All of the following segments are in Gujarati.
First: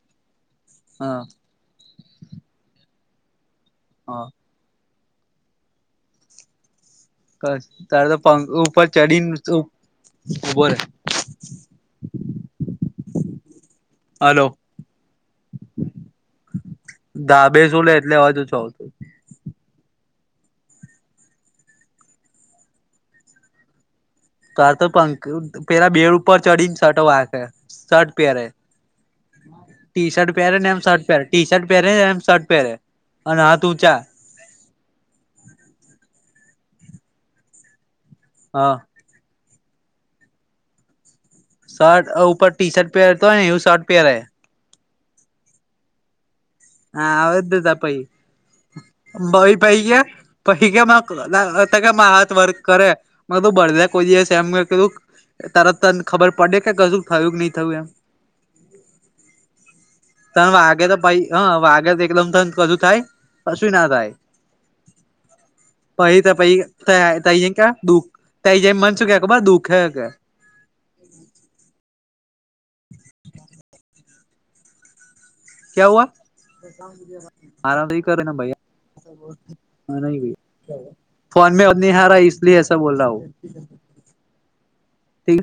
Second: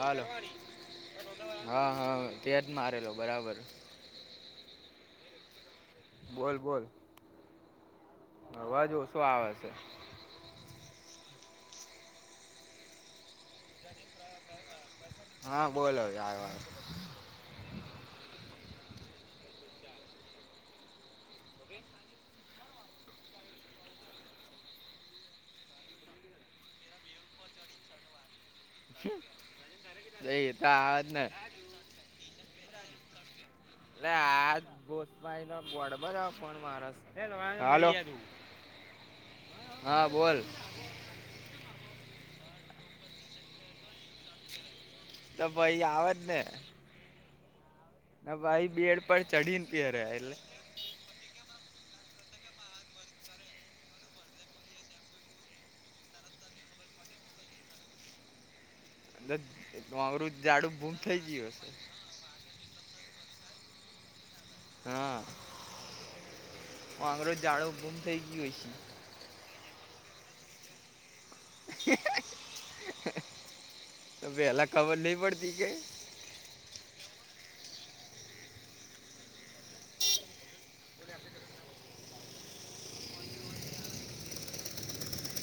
હાલ હા હા હા તેયા જ મારેલો બરાબર હા બોલ બોલ ક તાર તો પંખ ઉપર અવાજ ઓછો ચઢને આવે છે. ઉભો હલો હા બોલો આવ ધા બેસો લે એટલે હો તો છું ઓ [inaudible] તાર તો પંખ પેલા બેડ ઉપર ચડીને શર્ટો વાખે શર્ટ પહેરે ટી શર્ટ એ પહેરે તો ને એમ આવે શર્ટ જ ને પહેરે ટી શર્ટ પહેરે ને એમ શર્ટ પહેરે અને હા તું ચા અ આજ ગોસ્માાઈ ના વોડ બધા ફન મારા હા. હા બોલ. શર્ટ ઉપર ટી શર્ટ પહેરતો હોય ને એવું શર્ટ પહેરાય તો ભાઈ આવે જ ને હા આવદ ત પૈ ના ભાઈ બેડ પણ ચઢીને પેર્યા એટલે ઠી હાથ વર્ક કરે તું ભળલે કોઈ દિવસે એમ તું. તરત તને ખબર પડે કે કશું થયું કે નહી થયું એમ અવરું ઝાડું બૂમ થઈ ગયું હશે એકલમ થ કું થાય કશું ના થાય. હા. પહી ત પ ત વાંગરો જ જાડો ક્યા ગુમ દુખ થઈ ત ગયું જ હશે મન ચુ ક્યા અબર દુખે [unintelligible] [unintelligible] તો પહેલા ખબર નઈ પડતી. કે ક્યા હઆ આરામથી કરે ભાઈ હ ન ભાઈ ફોન મે નની હારા લીય હસ બોલ રહા હું તે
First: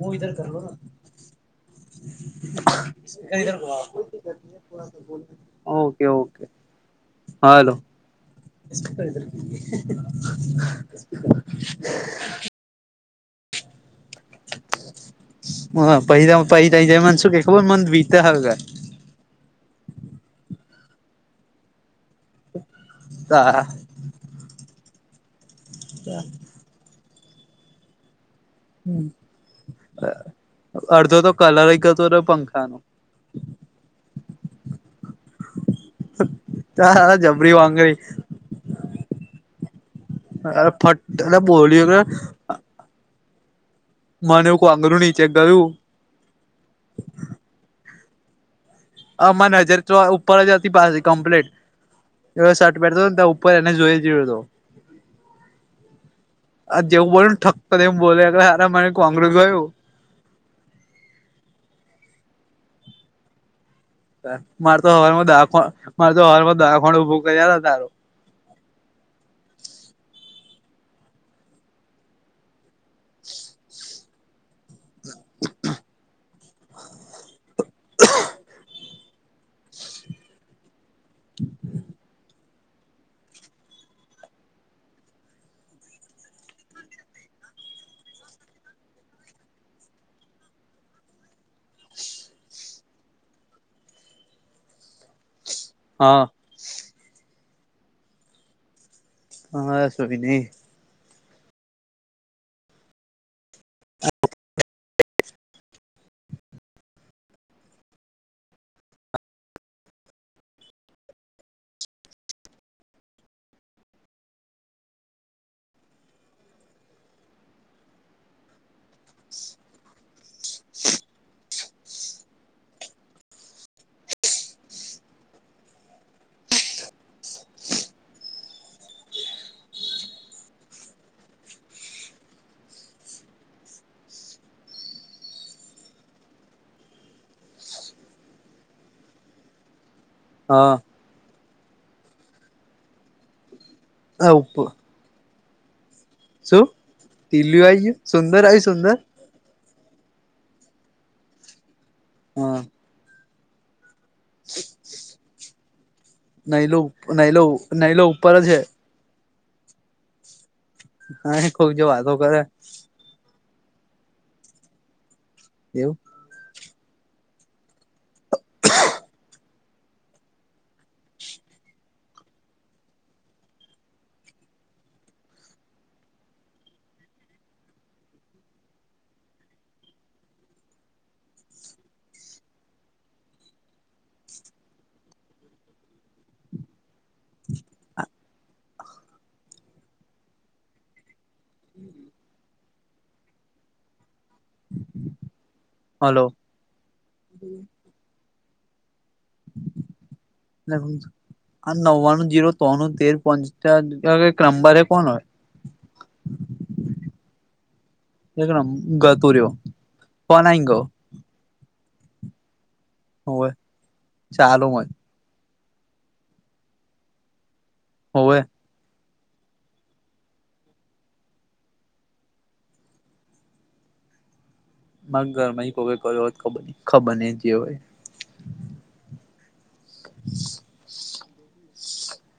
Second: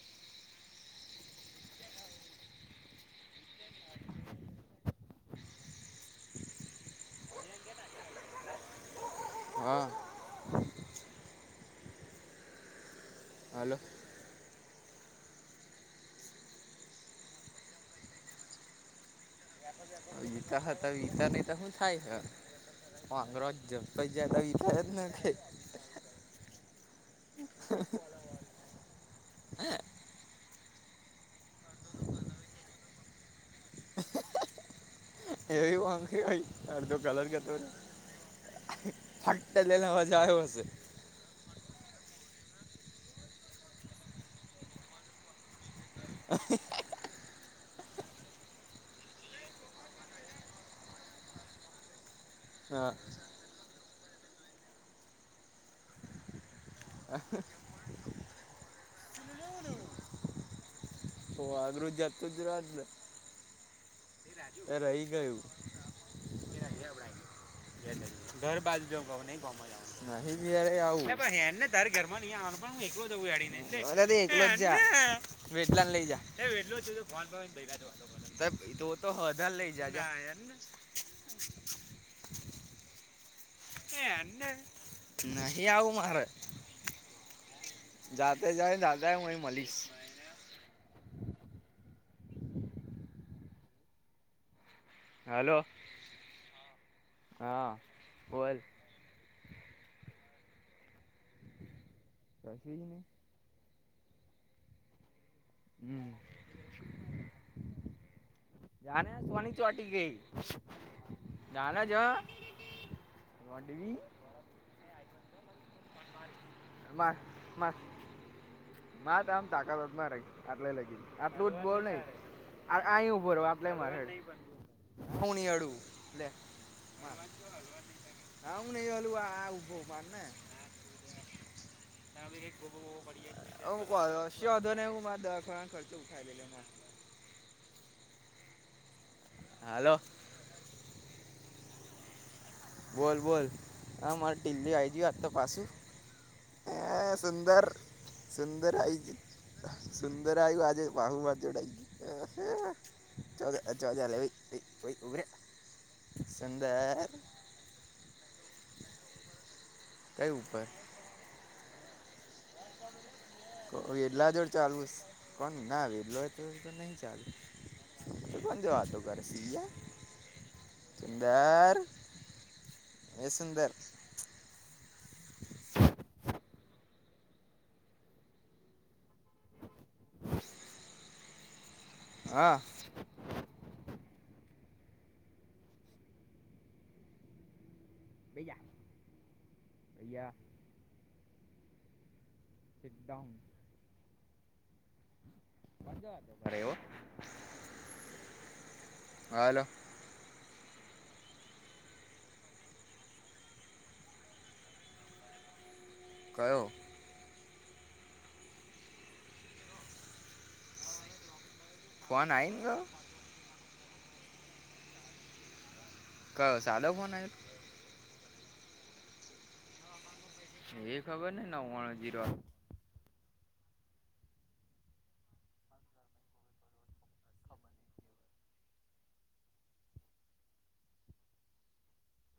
હું ધર કરલો [unintelligible] ઓકે ઓકે એ કે હાલો ના [unintelligible] હાલો. હ પૈ પૈ તહી જ મ શું કે ખબર મન બીતા હ [unintelligible] વિતા હતા વિતા નહતા શું થાય તા છેંગ્રજ પછ જ વિ થાય જ ને કે. [unintelligible] હા. હ અડધો તો કલર કરતો હતો પંખા ન. એવી વામાંગી ભાઈ અડધો તા કલર જબરી કેતો ને વાંગરી હાટ લને મજા આવ હશે. એલે બોલીયો ને. મને એવું આંગરું નીચે ગયું. આમાં નજર તો ઉપર જ હતી પાસે કમ્પ્લીટ સર્ટ હા પહેરતોને ત્યાં. ઉપર એને જોઈ જ્યો હતો. આ જેવું બોલ ને ઠક એમ બોલે હાર મારે કોંગ્રેસ ગયું. તો આૃ જત જ આલે. મારે તો રહી હવારમાં ગયું. દવાખા મારે તો હવારમાં દવાખાનું ઉભું કર્યા તારું ઘર બાજ નહી કોા હેને ત ઘર માં ન ડી એકલો જ વેટલા ને લઈ જા ફ. તો તો હદ લઈ જજ ને ને. [unintelligible] નહી આવું મારે. જાતે જાય જાતા હુંય મળીશ. હાલો. હા. હા બોલ હા સૂરીધે કશું એ નઈ હમ્મ જાને સોની ચોટી ગઈ જાના જ વધવી માં માં માર તો આમ તારા માં તાકાત હોય આટલે લઈ જઇ આટલું જ બોલ નહી અહી ઉભો રઉ આટલે માર હેડ હું નહી અડું લે માર હા હું નઈ હડુ આ ઉભો માર ને તને ગોબો વોબો પડી જાય હો કશો વોધો નઈ હું મારે દવા ખાનનો ખર્ચો ઉઠાવ દે માર હાલો હા બોલ બોલ હા મારે ઉપ દિલ્હી આઈ ગયું પાસુ શું હ સુંદર ટીલું આઈ ગયું સુંદર આઈ સુંદરઈ સુંદર જ સુંદર આયુ આજે ભાડું માર જોડે આઈ હા ગયું [unintelligible] ઉભરે નૈલો સુંદર નહીલો નૈલો ઉપર જ છે કઈ ઉપર હા ખુબ જો વાતો કરે વેલા જોડ ચાલુસ કોણ ના એવું વેલો તો તો નહીં ચાલ તો કો જો વાતો કર સી લા સુંદર એ સુંદર હા ભૈયા ભૈયા [unintelligible] કીપ ડાઉન પાંજ હલો અરે ઓ હાલો નવ્વાણું જીરો ત્રાણું તેર પંચાનુ એક નંબર એ કોણ હોય કયો એકલો ગતુરી્યો કોન આઈ ગયો ફોન આઈ ને ગયો હોવે ચાલો માં જ ક સદી ફોન આયો તો હોવે એ ખબર ને નવાણું જીરો માર ઘર માહી કોકે કર્યો હોય ખબર નહિ ખબર નહિ જે હોય [inaudible] [inaudible]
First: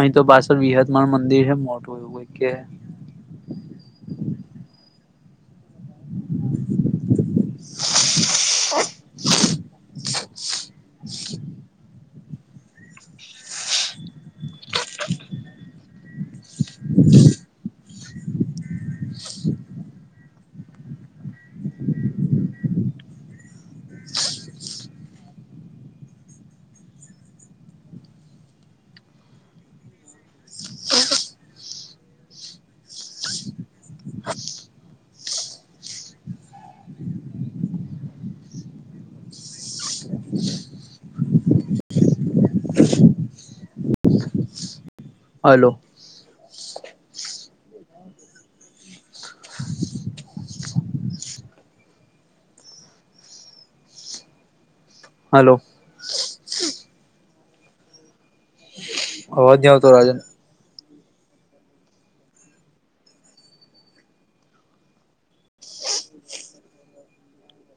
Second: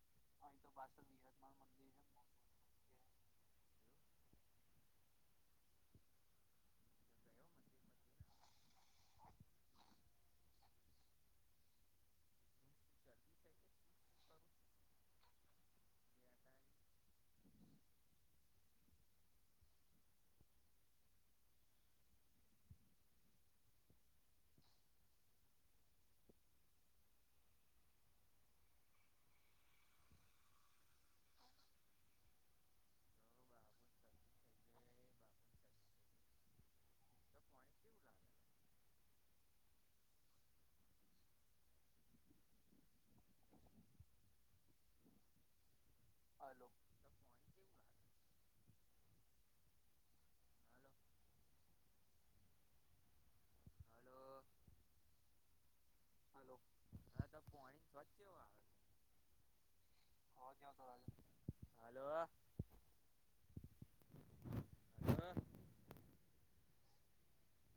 અહીં તો પાછળ વિહતમાન મંદિર હે મોટું [unintelligible] કોઈ કે. હલો. [inaudible] [inaudible] હલો. [inaudible] અવાજ નઈ આવતો રાજન. [inaudible] હલો.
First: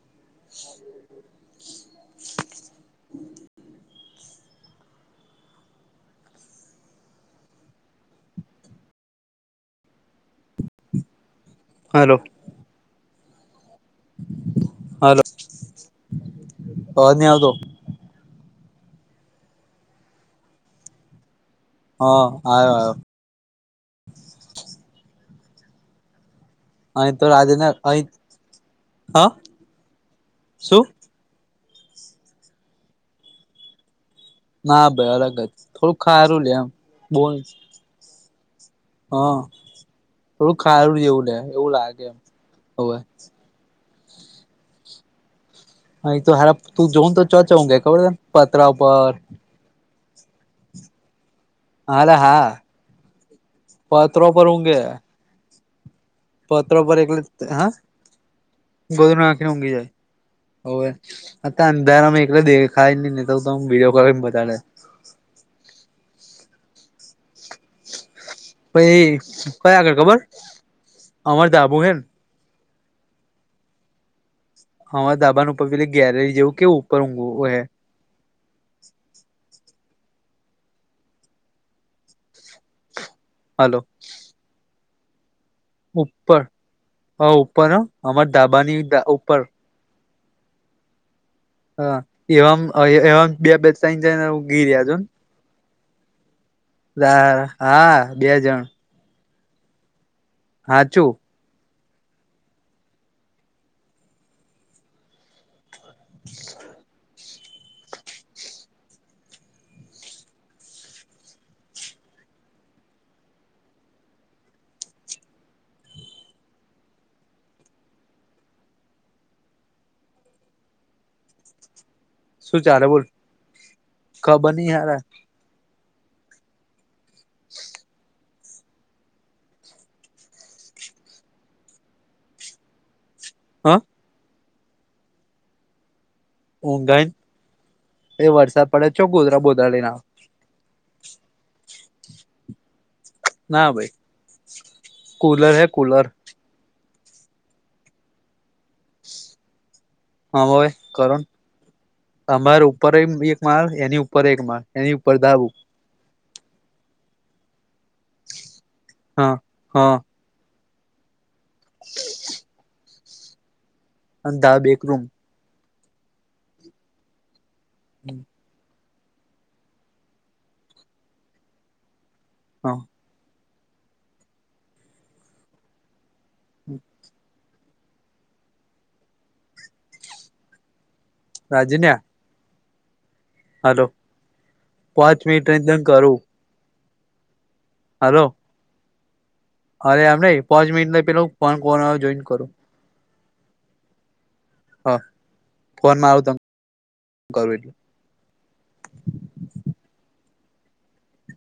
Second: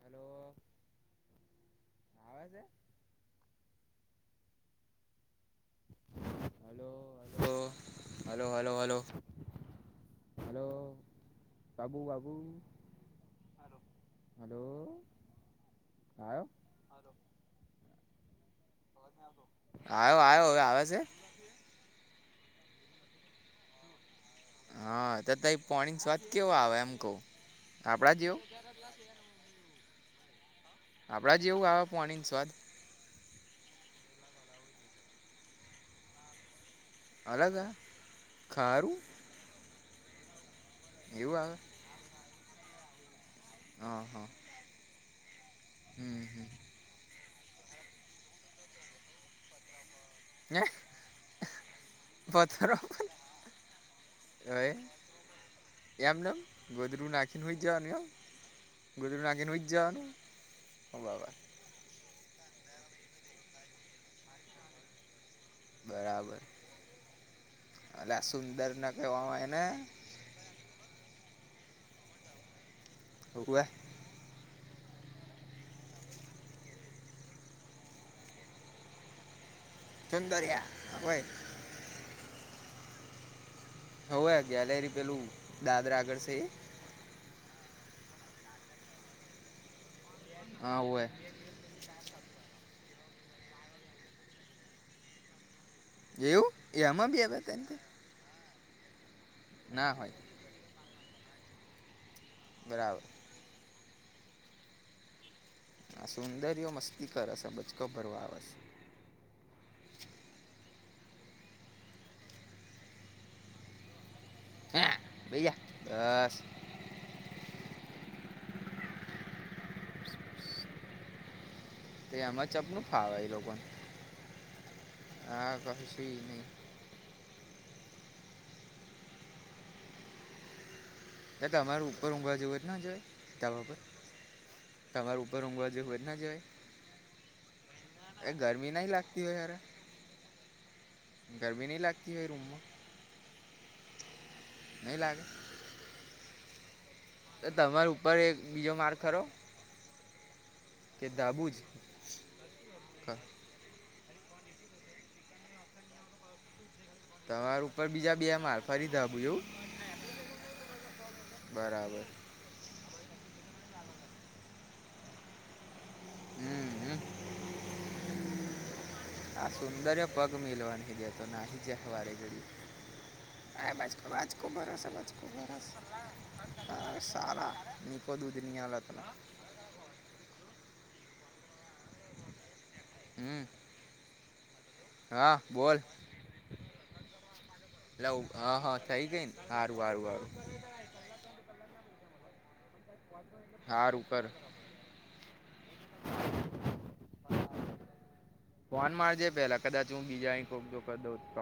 હલો. આવે છે? હલો-હલો-હલો-હલો-હલો. હલો. હલો બાબુ-બાબુ હલો, હલો, હલો હા અવાજ નહીં આવતો. [inaudible] આયો-આયો, હવે આવે સે? હા આયો-આયો. હા તો તેય પોણી સ્વાદન કેવો આવે એમ. અહીં કહું તો રાજના અહીં, આપડા જેવો હા? શું? આપણા જેવું આવે પોણીન સ્વાદ? ના ભાઈ અલગ જ, થોડુંક ખારું લે એમ. બોલ અલગ આએ ખારું? હા, થોડું ખારું જેવું લે, એવું લાગે, હવે. હા, હા. અહીં હમ તો હમ હારા તું જોઉ [unintelligible] પતરા ઉપર. [inaudible] હારે હા, પથરો પત્રો પર હવે હુંઘે. એમનેમ? ગોદરૂ નાખીન હુઈ જાવાનું એમ? ગોદરુ ગોદરું નાખીન નાખીને હુઈ ઊંઘી જવાનું જાય, ઓ બાબા [unintelligible] તા અંદર અમે એક તો દેખાય નહીં તો હું વિડીયો કોલ કરી બતાડત. બરાબર. એટલે આ સુંદર ના પહી કહેવામાંયને. કયા આગળ ખબર અમાર ધાબુ હેન [inaudible] હમાર ધાબા ઉપર પેલી ગેલેરી જેવું કેવું ઉપર [unintelligible] હે સુંદર્ય હોય. હલો. કોએ ગેલેરી પેલું દાદરા આગળ છે ઉપર, એ હા ઉપર હ, અમાર ધાબાની ઉપર. હા હોવે. હા, એવામ-એવામ બે-બે તઈન જના ઊંઘી રહ્યા જો ને. એવું? એમાં બી હવે [unintelligible] હા બે જણ. ના હોય. હાચું. બરાબર. આ સુંદર્યો મસ્તી કરેશે, બચકો ભરવા આવેસ. હે ભૈયા બસ તો એમાં શું ચપનુંું ચાલે બોલ ફાવે એ લોકોને ખબર નઈ હારા હા કશું નહી એ તમારે ઉપર ઊંઘા જવ જ જો તબ હ પર તમાાર ઉભા રંગવા જે જ હોવેર ના જવએ ઊંઘાઈ એ વરસાદ ગરમી નહીં પડે ચો લાગતી હોય ગોધરા યાર ગોધરા લ ના ગરમી નહી લાગતી હોય રૂમમાં ના ભાઈ નહીં લાગે કૂલર હૈ કૂલર તો તમાર ઉપર એક બીજો માર્ગ ખરો હા ભવે કે કરણ ધાબુ જ અમારે ઉપર એક માળ એની ઉપર એક માળ એની ઉપર ધાબૂ થ [inaudible] [unintelligible] તમાર ઉપર બીજા બે માર ફરીદા હું હા એવું. હા બરાબર. અંધા બેકરૂમ હમ હમ. હમ આ સુંદર્ પગ મેલવાન નથી દેતો ના જહે વારેગડી. હા અ બાજકો આજકો ભરોસ બાજકો ભરોસો હ સારા નીકો દૂધનીયળ અથલા રાજ્યના હમ પાંચ હા મિનિટ તને બોલ કરું હાલો લવ હા હા થઈ ગઈ ને. સારું અરે સારું એમ સારું પાંચ મિનિટ પેલુ કોઈ ફોન જોઇને કરું હ ઉપર હ ફોન મા આવુ તમને કરૂ એટલે. ફોન મારજે પેલા કદાચ હું બીજા કોઈ જો દો તો